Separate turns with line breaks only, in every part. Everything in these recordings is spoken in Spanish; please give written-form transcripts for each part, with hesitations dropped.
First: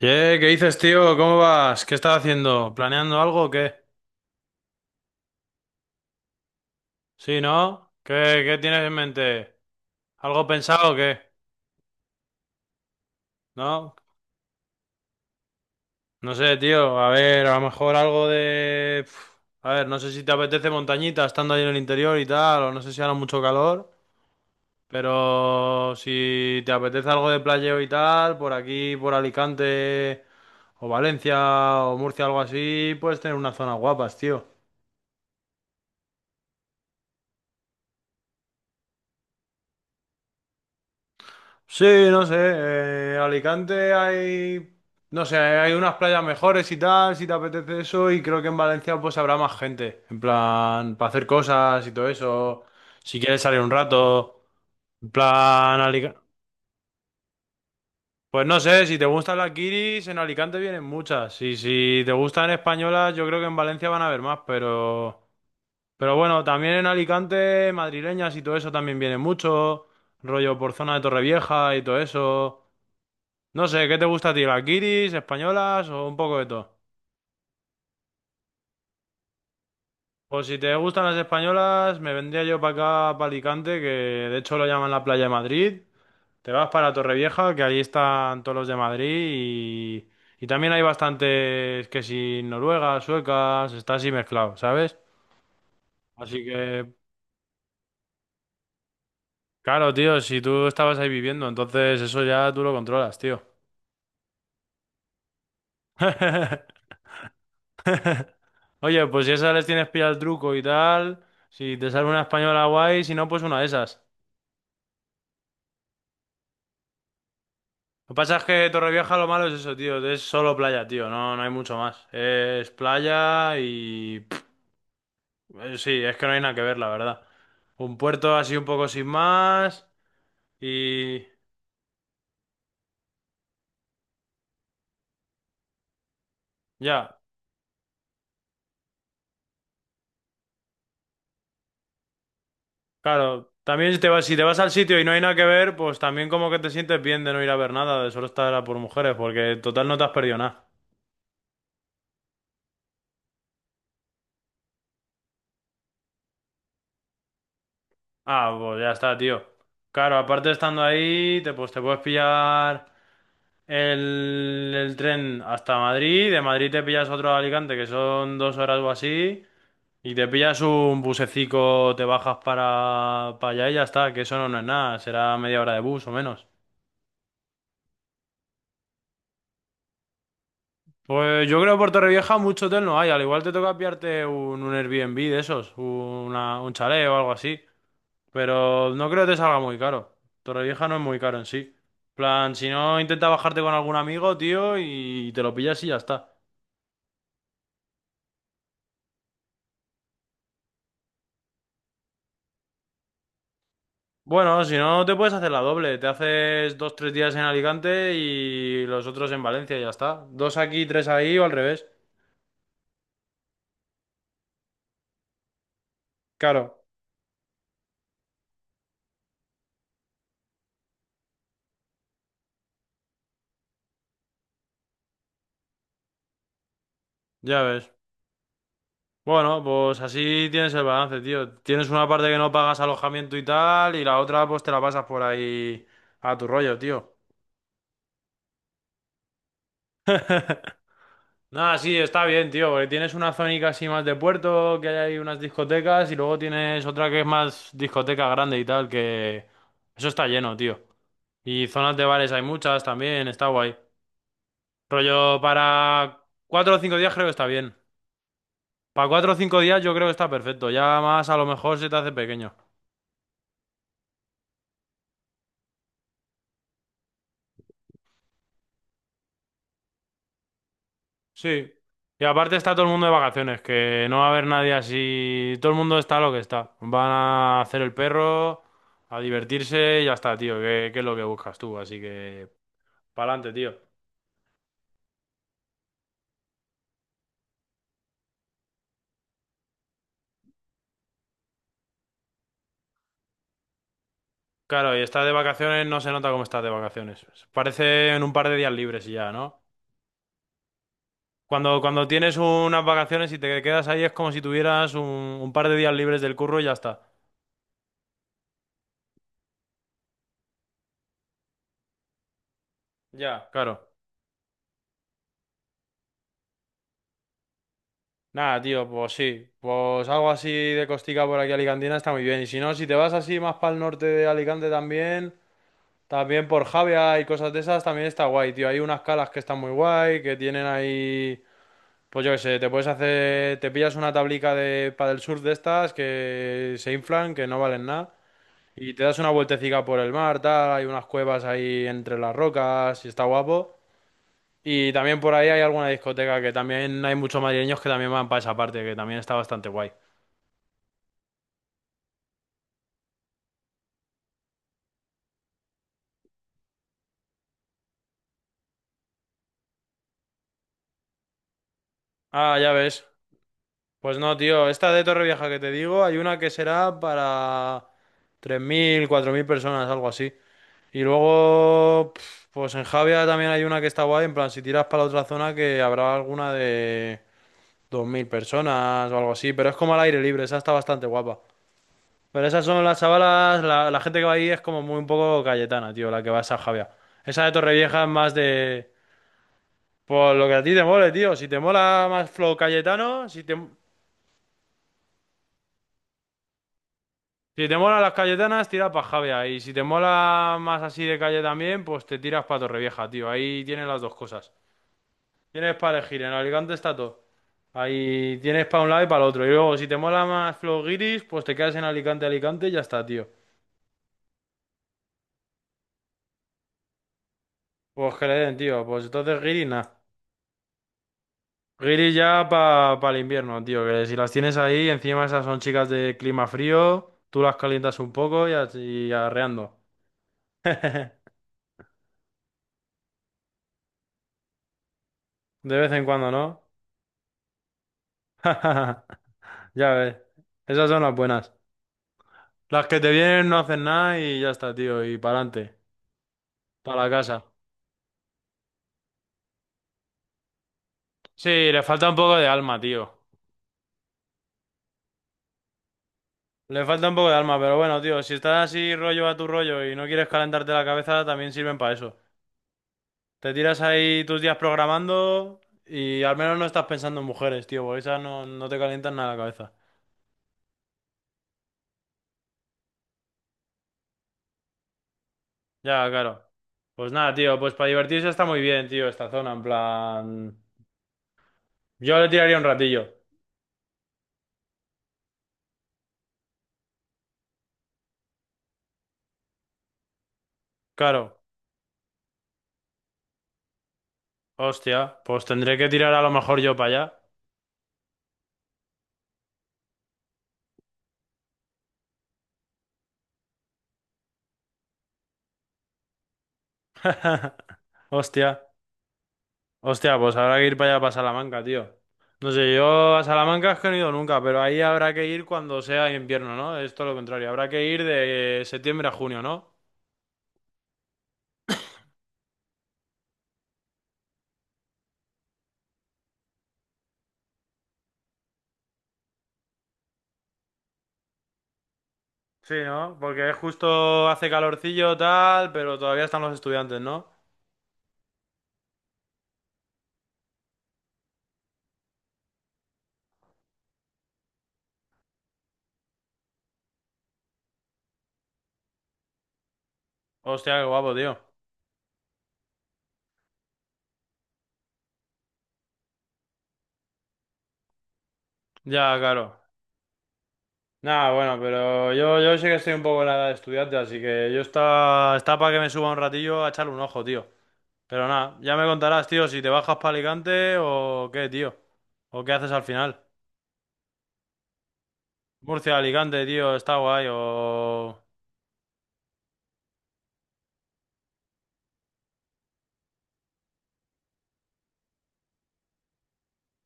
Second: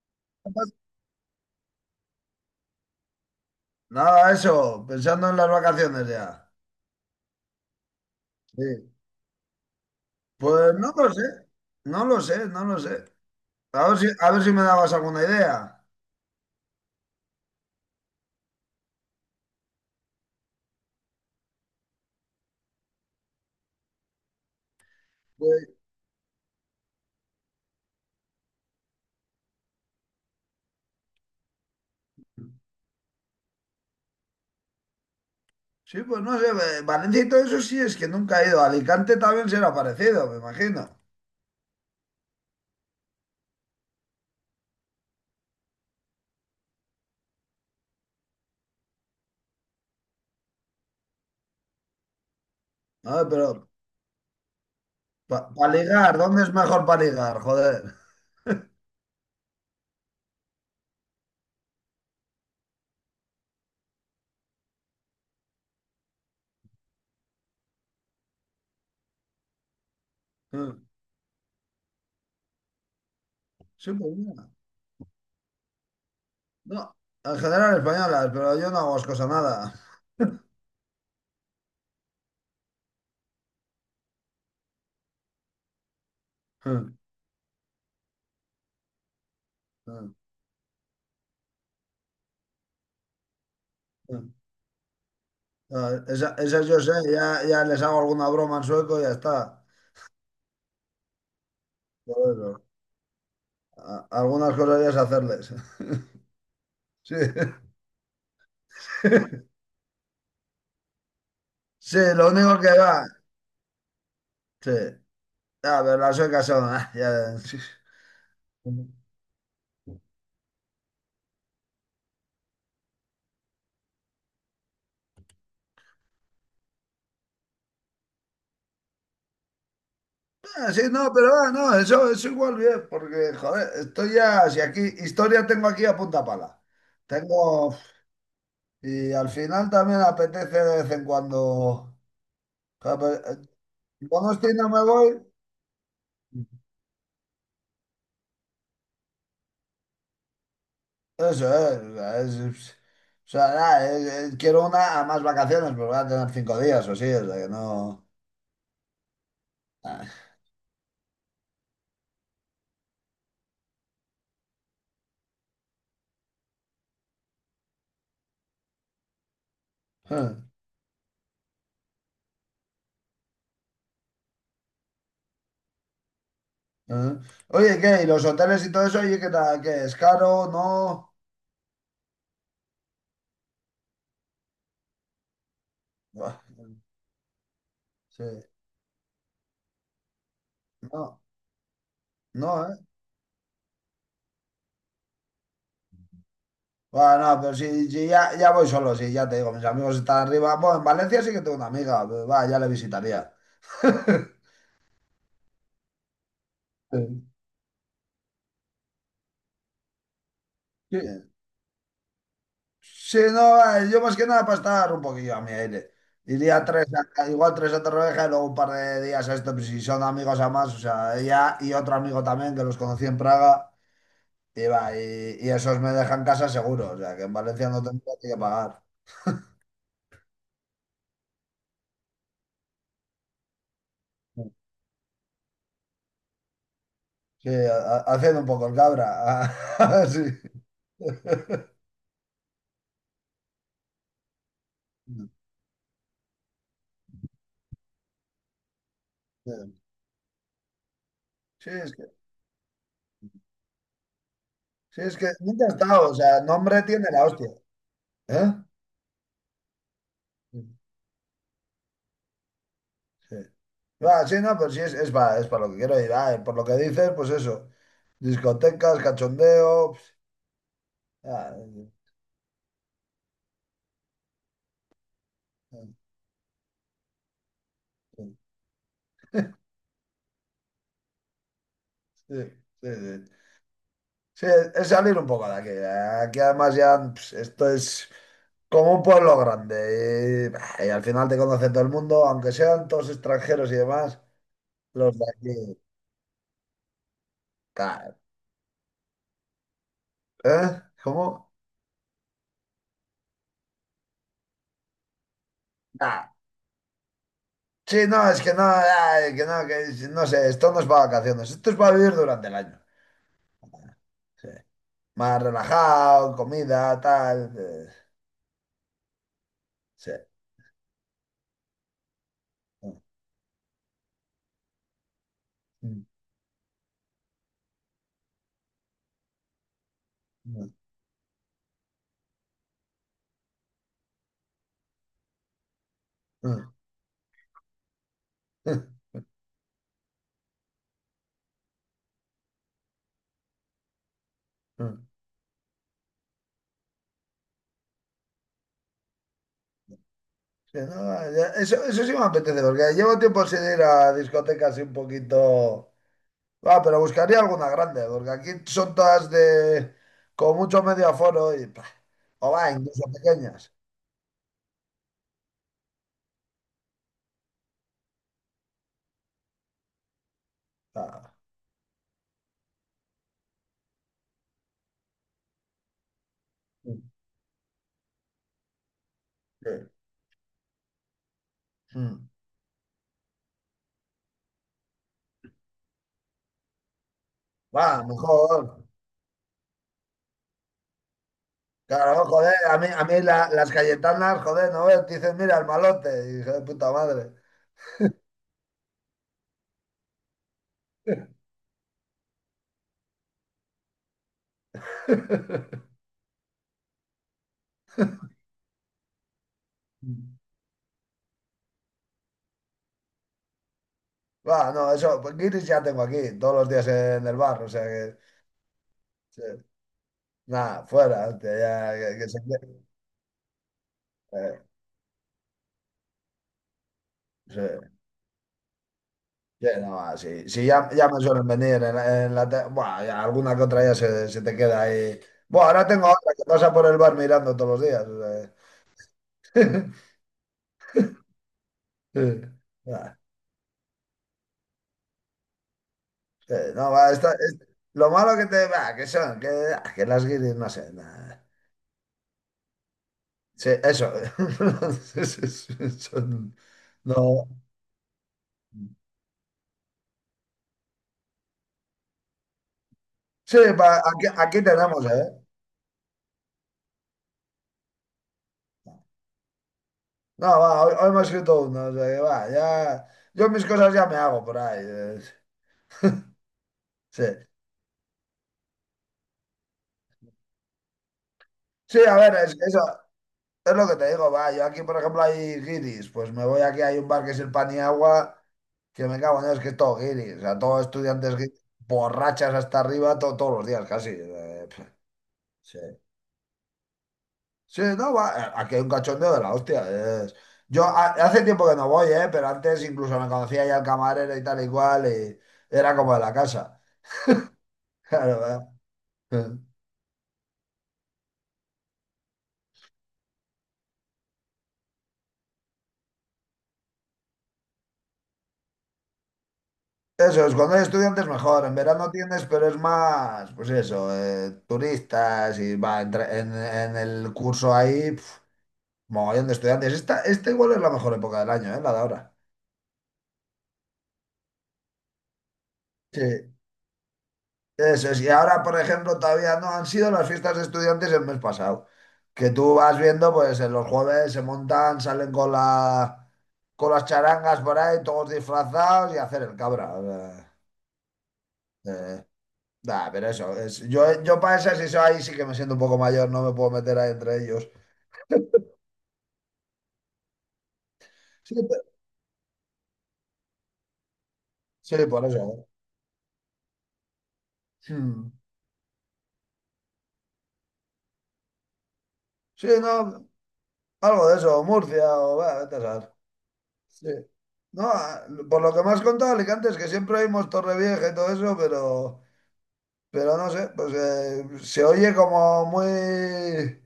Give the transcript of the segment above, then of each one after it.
Ye, ¿qué dices, tío? ¿Cómo vas? ¿Qué estás haciendo? ¿Planeando algo o qué?
Nada, eso, pensando en las vacaciones ya.
¿Sí, no? ¿Qué tienes en
Sí.
mente? ¿Algo
Pues no
pensado o
lo
qué?
sé, no lo sé, no lo sé. A
¿No?
ver si, a ver si me dabas alguna idea.
No sé, tío. A ver, a lo mejor algo de... Pf, a ver, no sé si te apetece montañita estando ahí en el interior y tal, o no sé si hará mucho calor,
Pues,
pero si te apetece algo de playeo y tal, por aquí, por Alicante, o Valencia, o Murcia, algo así, puedes tener unas zonas guapas, tío.
sí, pues no sé, Valencia y todo eso sí es que nunca he ido. Alicante también será parecido, me imagino.
Sí, no sé, Alicante hay, no sé, hay unas playas mejores y tal, si te apetece eso, y creo que en Valencia pues habrá más gente, en plan, para hacer cosas y todo eso,
A
si
ver,
quieres salir
pero
un rato, en
para
plan,
ligar,
Alicante,
¿dónde es mejor para ligar? Joder.
pues no sé, si te gustan las guiris, en Alicante vienen muchas, y si te gustan españolas, yo creo que en Valencia van a haber más, pero bueno, también en Alicante, madrileñas y todo eso también vienen mucho, rollo por
Mm.
zona de Torrevieja y todo eso. No sé,
Sí,
¿qué te
pues
gusta a ti?
mira.
¿Las guiris, españolas o un poco de todo?
No, en general españolas, pero yo no hago cosa nada.
Pues si te gustan las españolas, me vendría yo para acá, para Alicante, que de hecho lo llaman la playa de Madrid. Te vas para
Mm,
Torrevieja, que allí están todos los de Madrid y,
mm,
y también hay bastantes que si noruegas, suecas, está así
mm.
mezclado, ¿sabes?
Ah, Esa,
Así
esas yo
que,
sé, ya les hago alguna broma en sueco y ya está.
claro, tío, si tú estabas ahí viviendo, entonces eso ya tú
Bueno,
lo controlas, tío.
algunas cosas ya es hacerles. Sí.
Oye, pues si esas les tienes pillado el truco y tal, si te
Sí,
sale una
lo único
española
que
guay,
va.
si no, pues una de esas.
Sí. A ver, las suecas son. Sí.
Lo que pasa es que Torrevieja lo malo es eso, tío. Es solo playa, tío. No, no hay mucho más. Es playa y... pff, sí, es que no hay nada que ver, la verdad. Un puerto así un poco sin más
Ah, sí, no,
y...
pero no, eso es igual bien, porque, joder, estoy ya. Si aquí, historia tengo aquí a punta pala.
Ya,
Tengo. Y al final también apetece de vez en cuando. Joder, pero,
claro. También si te vas, si te
Donosti
vas
no
al
me
sitio y no hay
voy.
nada que ver, pues también como que te sientes bien de no ir a ver nada, de solo estar a por mujeres, porque total no te has perdido nada.
Eso es. O sea, o sea, nada, quiero una a más vacaciones, pero voy a tener 5 días o sí, o sea que no.
Ah, pues ya está, tío. Claro,
Ah.
aparte estando ahí, pues te puedes pillar... el tren hasta Madrid, de Madrid te pillas otro a Alicante, que son 2 horas o así, y te
Ah,
pillas un busecico, te bajas para allá y ya está, que eso no, no es nada, será media hora de bus o menos.
ah. Oye, ¿qué? ¿Y los hoteles y todo eso? Oye, ¿qué tal? ¿Qué? ¿Es caro? ¿No?
Pues yo creo que por Torrevieja mucho hotel no hay, al igual te toca pillarte un Airbnb de esos,
Buah,
una, un chalet o algo así,
sí.
pero no creo que te salga muy caro. Torrevieja no es muy
No,
caro en sí. Plan,
no,
si
¿eh?
no, intenta bajarte con algún amigo, tío, y te lo pillas y ya está.
Bueno, no, pero si ya voy solo, sí, ya te digo, mis amigos están arriba. Bueno, en Valencia sí que tengo una amiga, pero va, ya le visitaría.
Bueno, si no, te puedes hacer la doble. Te haces dos,
Sí,
tres días en Alicante y los otros en Valencia y ya está. Dos aquí,
sí,
tres ahí o al revés.
sí, no, yo más que nada para estar un poquillo a mi aire. Iría
Claro,
tres, igual tres a Torrevieja y luego un par de días a esto, pues, si son amigos a más, o sea, ella y otro amigo también que los conocí en Praga. Y, va, y esos me dejan casa seguro, o sea que en
ya
Valencia no
ves.
tendría que pagar.
Bueno, pues así tienes el balance, tío. Tienes una parte que no pagas alojamiento y tal, y la otra pues te la pasas por ahí a tu rollo, tío.
Sí, haciendo un poco el cabra.
Nada, sí, está bien, tío, porque tienes una zónica así más de puerto, que hay ahí unas discotecas, y luego tienes otra que es más discoteca grande y tal, que...
Sí.
Eso está lleno, tío. Y
Sí, es
zonas
que,
de bares hay muchas también, está guay.
sí, es que
Rollo
nunca he estado, o
para
sea,
cuatro o
nombre
cinco
tiene
días
la
creo que está
hostia.
bien.
¿Eh?
Para cuatro o cinco días yo creo que está perfecto. Ya más a lo mejor se te hace pequeño.
Sí. Va, sí, no, pues sí, es para lo que quiero ir. Ah, por lo que dices, pues eso. Discotecas, cachondeo. Ah,
Sí. Y aparte está todo el mundo de vacaciones, que no va a haber nadie así. Todo el mundo está lo que está. Van a hacer el
sí,
perro, a divertirse y ya está, tío. Que es lo que buscas tú. Así
sí,
que,
sí, sí.
pa'lante, tío.
Sí, es salir un poco de aquí. Aquí además ya esto es como un pueblo grande. Y, bah, y al final te conoce todo el mundo, aunque sean todos extranjeros y demás,
Claro, y
los de
estás de
aquí.
vacaciones, no se nota cómo estás de vacaciones. Parece
Tal.
en un par de días libres y ya, ¿no?
¿Eh? ¿Cómo?
Cuando tienes unas vacaciones y te quedas ahí es como si tuvieras un par de días libres
Nah.
del curro y ya está.
Sí, no, es que no, ay, que no, que no sé, esto no es para vacaciones, esto es para vivir durante el año.
Ya, claro.
Sí. Más relajado, comida, tal.
Nada, tío, pues sí. Pues
Sí.
algo así de costica por aquí alicantina está muy bien. Y si no, si te vas así más para el norte de Alicante también, también por Javea y cosas de esas, también está guay, tío. Hay unas calas que están muy guay, que
Mm,
tienen
mm,
ahí... Pues yo qué sé, te puedes hacer... Te pillas una tablica de del surf de estas
mm,
que se inflan, que no valen nada.
mm,
Y te das una vueltecica por el mar, tal, hay unas cuevas ahí entre las rocas y está guapo. Y
mm.
también por ahí hay alguna discoteca que también hay muchos madrileños que también van para esa parte, que también está bastante guay.
Sí, no, eso, eso sí me apetece, porque llevo tiempo sin ir a discotecas y un poquito. Ah, pero buscaría alguna grande, porque aquí son todas de con mucho medio aforo y pah, o
Ah,
va,
ya
incluso
ves.
pequeñas.
Pues no, tío, esta de Torrevieja que te digo, hay una que será para 3.000 4.000 personas, algo así. Y
Ah,
luego, pf, pues en Javia también hay una que está guay, en plan, si tiras para la otra zona que habrá alguna
sí,
de 2.000 personas o algo así, pero
sí.
es como al aire libre, esa está bastante guapa.
Mm.
Pero esas son las chavalas, la gente que va ahí es como muy un poco cayetana, tío, la que va a San Javier. Esa de
Va,
Torrevieja es más
mejor.
de... Por lo que a ti te mole, tío. Si te mola
Claro,
más
joder,
flow
a mí
cayetano,
las cayetanas, joder, no ves, te dicen, mira, el malote, y hijo de puta madre.
si te mola las cayetanas, tira para Javia. Y si te mola más así de calle también, pues te tiras para Torrevieja, tío. Ahí tienes las dos cosas. Tienes para elegir, en Alicante está todo. Ahí tienes para un lado y para el otro. Y luego, si te mola
Mm.
más flow guiris, pues te quedas en Alicante, Alicante y ya está, tío.
Va, no, eso, pues guiris ya tengo aquí, todos los días en el bar, o sea
Pues
que,
que le den, tío. Pues entonces
sí.
guiris, nada.
Nada, fuera, hostia, ya,
Guiri
que se
ya
quede.
para el invierno, tío, que si las tienes
Eh,
ahí, encima esas son chicas de clima frío, tú las
sí.
calientas un poco y, así- y
Sí,
arreando.
no, sí, sí, ya, ya me suelen venir Buah, ya alguna que otra ya se te queda ahí. Bueno,
De
ahora
vez en
tengo
cuando,
otra que
¿no?
pasa por el bar mirando todos los días. O sea.
Ya ves, esas son las buenas.
Sí.
Las que te
Ah,
vienen no hacen nada y ya está, tío, y para adelante,
sí, no,
para la
va,
casa.
lo malo que te va, que son, que las guiris, no sé, nada.
Sí, le falta un poco de alma, tío.
Sí, eso. Sí, sí, sí,
Le falta un poco de
no.
alma, pero bueno, tío, si estás así rollo a tu rollo y no quieres calentarte la cabeza, también sirven para eso. Te
Sí,
tiras
va,
ahí
aquí,
tus días
aquí tenemos, ¿eh?
programando y al menos no estás pensando en mujeres, tío, porque esas no, no te calientan nada la cabeza.
No, va, hoy me he escrito uno, o sea que va, ya. Yo mis cosas ya me hago por ahí.
Ya, claro. Pues
Sí.
nada, tío, pues para divertirse está muy bien, tío, esta zona, en plan...
Sí, a
Yo le
ver,
tiraría un
eso,
ratillo.
es lo que te digo, va, yo aquí, por ejemplo, hay guiris, pues me voy aquí, hay un bar que es el pan y agua, que me cago en Dios, que es todo guiris, o sea, todos estudiantes
Claro.
guiris, borrachas hasta arriba todos los días, casi.
Hostia, pues tendré
Sí.
que tirar a lo mejor yo para
Sí, no, va, aquí hay un cachondeo de la hostia. es- Yo hace tiempo que no voy, pero antes incluso me conocía ya el camarero y tal y cual, y era como de la casa.
allá.
Claro,
Hostia,
¿verdad?
hostia, pues habrá que ir para allá, para Salamanca, tío. No sé, yo a Salamanca es que no he ido nunca, pero ahí habrá que ir cuando sea invierno, ¿no? Es todo lo contrario, habrá que ir de septiembre a junio, ¿no?
Eso es, cuando hay estudiantes mejor, en verano tienes, pero es más, pues eso, turistas y va, en el curso ahí, mogollón de estudiantes. Esta igual es la mejor época del año, ¿eh? La de ahora.
Sí, ¿no? Porque justo hace calorcillo tal, pero
Sí,
todavía están los estudiantes, ¿no?
eso es. Y ahora, por ejemplo, todavía no han sido las fiestas de estudiantes el mes pasado. Que tú vas viendo, pues en los jueves se montan, salen con las charangas por ahí, todos disfrazados y a hacer el cabra. O sea.
Hostia, qué guapo, tío.
eh, Nah, pero eso, yo para esas, eso ahí sí que me siento un poco mayor, no me puedo meter ahí entre ellos.
Ya, claro. Nada,
Sí,
bueno, pero yo sé que estoy un poco en la edad de estudiante, así que yo
sí, por
está, está
eso.
para que me suba un ratillo a echarle un ojo, tío.
¿Eh?
Pero
Hmm.
nada, ya me contarás, tío, si te bajas para Alicante o qué, tío. O qué
Sí,
haces al final.
no, algo de eso, Murcia o va vete a
Murcia,
saber.
Alicante, tío, está
Sí.
guay,
No,
o...
ah, por lo que me has contado, Alicante, es que siempre oímos Torrevieja y todo eso, pero no sé, pues se oye como muy.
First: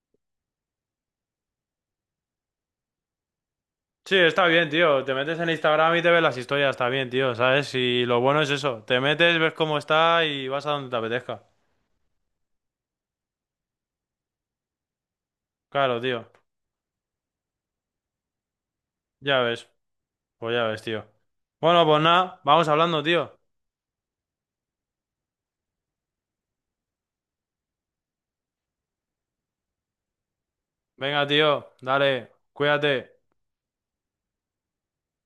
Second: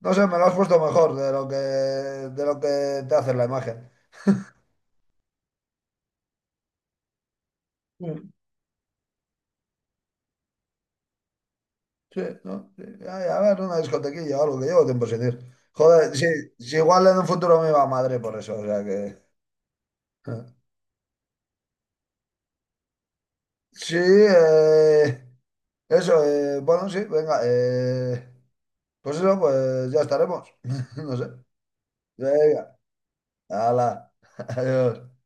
No sé, me lo has puesto mejor de lo que te hace la imagen.
Sí, está bien, tío. Te metes en Instagram y te ves las historias, está bien, tío, ¿sabes? Y lo bueno es eso. Te metes, ves cómo está y vas a donde te apetezca.
Sí, ¿no? Sí. Ay, a ver, una discotequilla o algo, que llevo tiempo sin ir.
Claro,
Joder, sí,
tío.
sí, igual en un futuro me va a Madrid por eso, o sea que.
Ya ves. Pues
¿Eh?
ya ves, tío. Bueno, pues nada, vamos hablando, tío.
Sí, eso, bueno, sí, venga, pues eso, pues ya estaremos, no
Venga,
sé.
tío, dale,
Venga,
cuídate.
hala, adiós.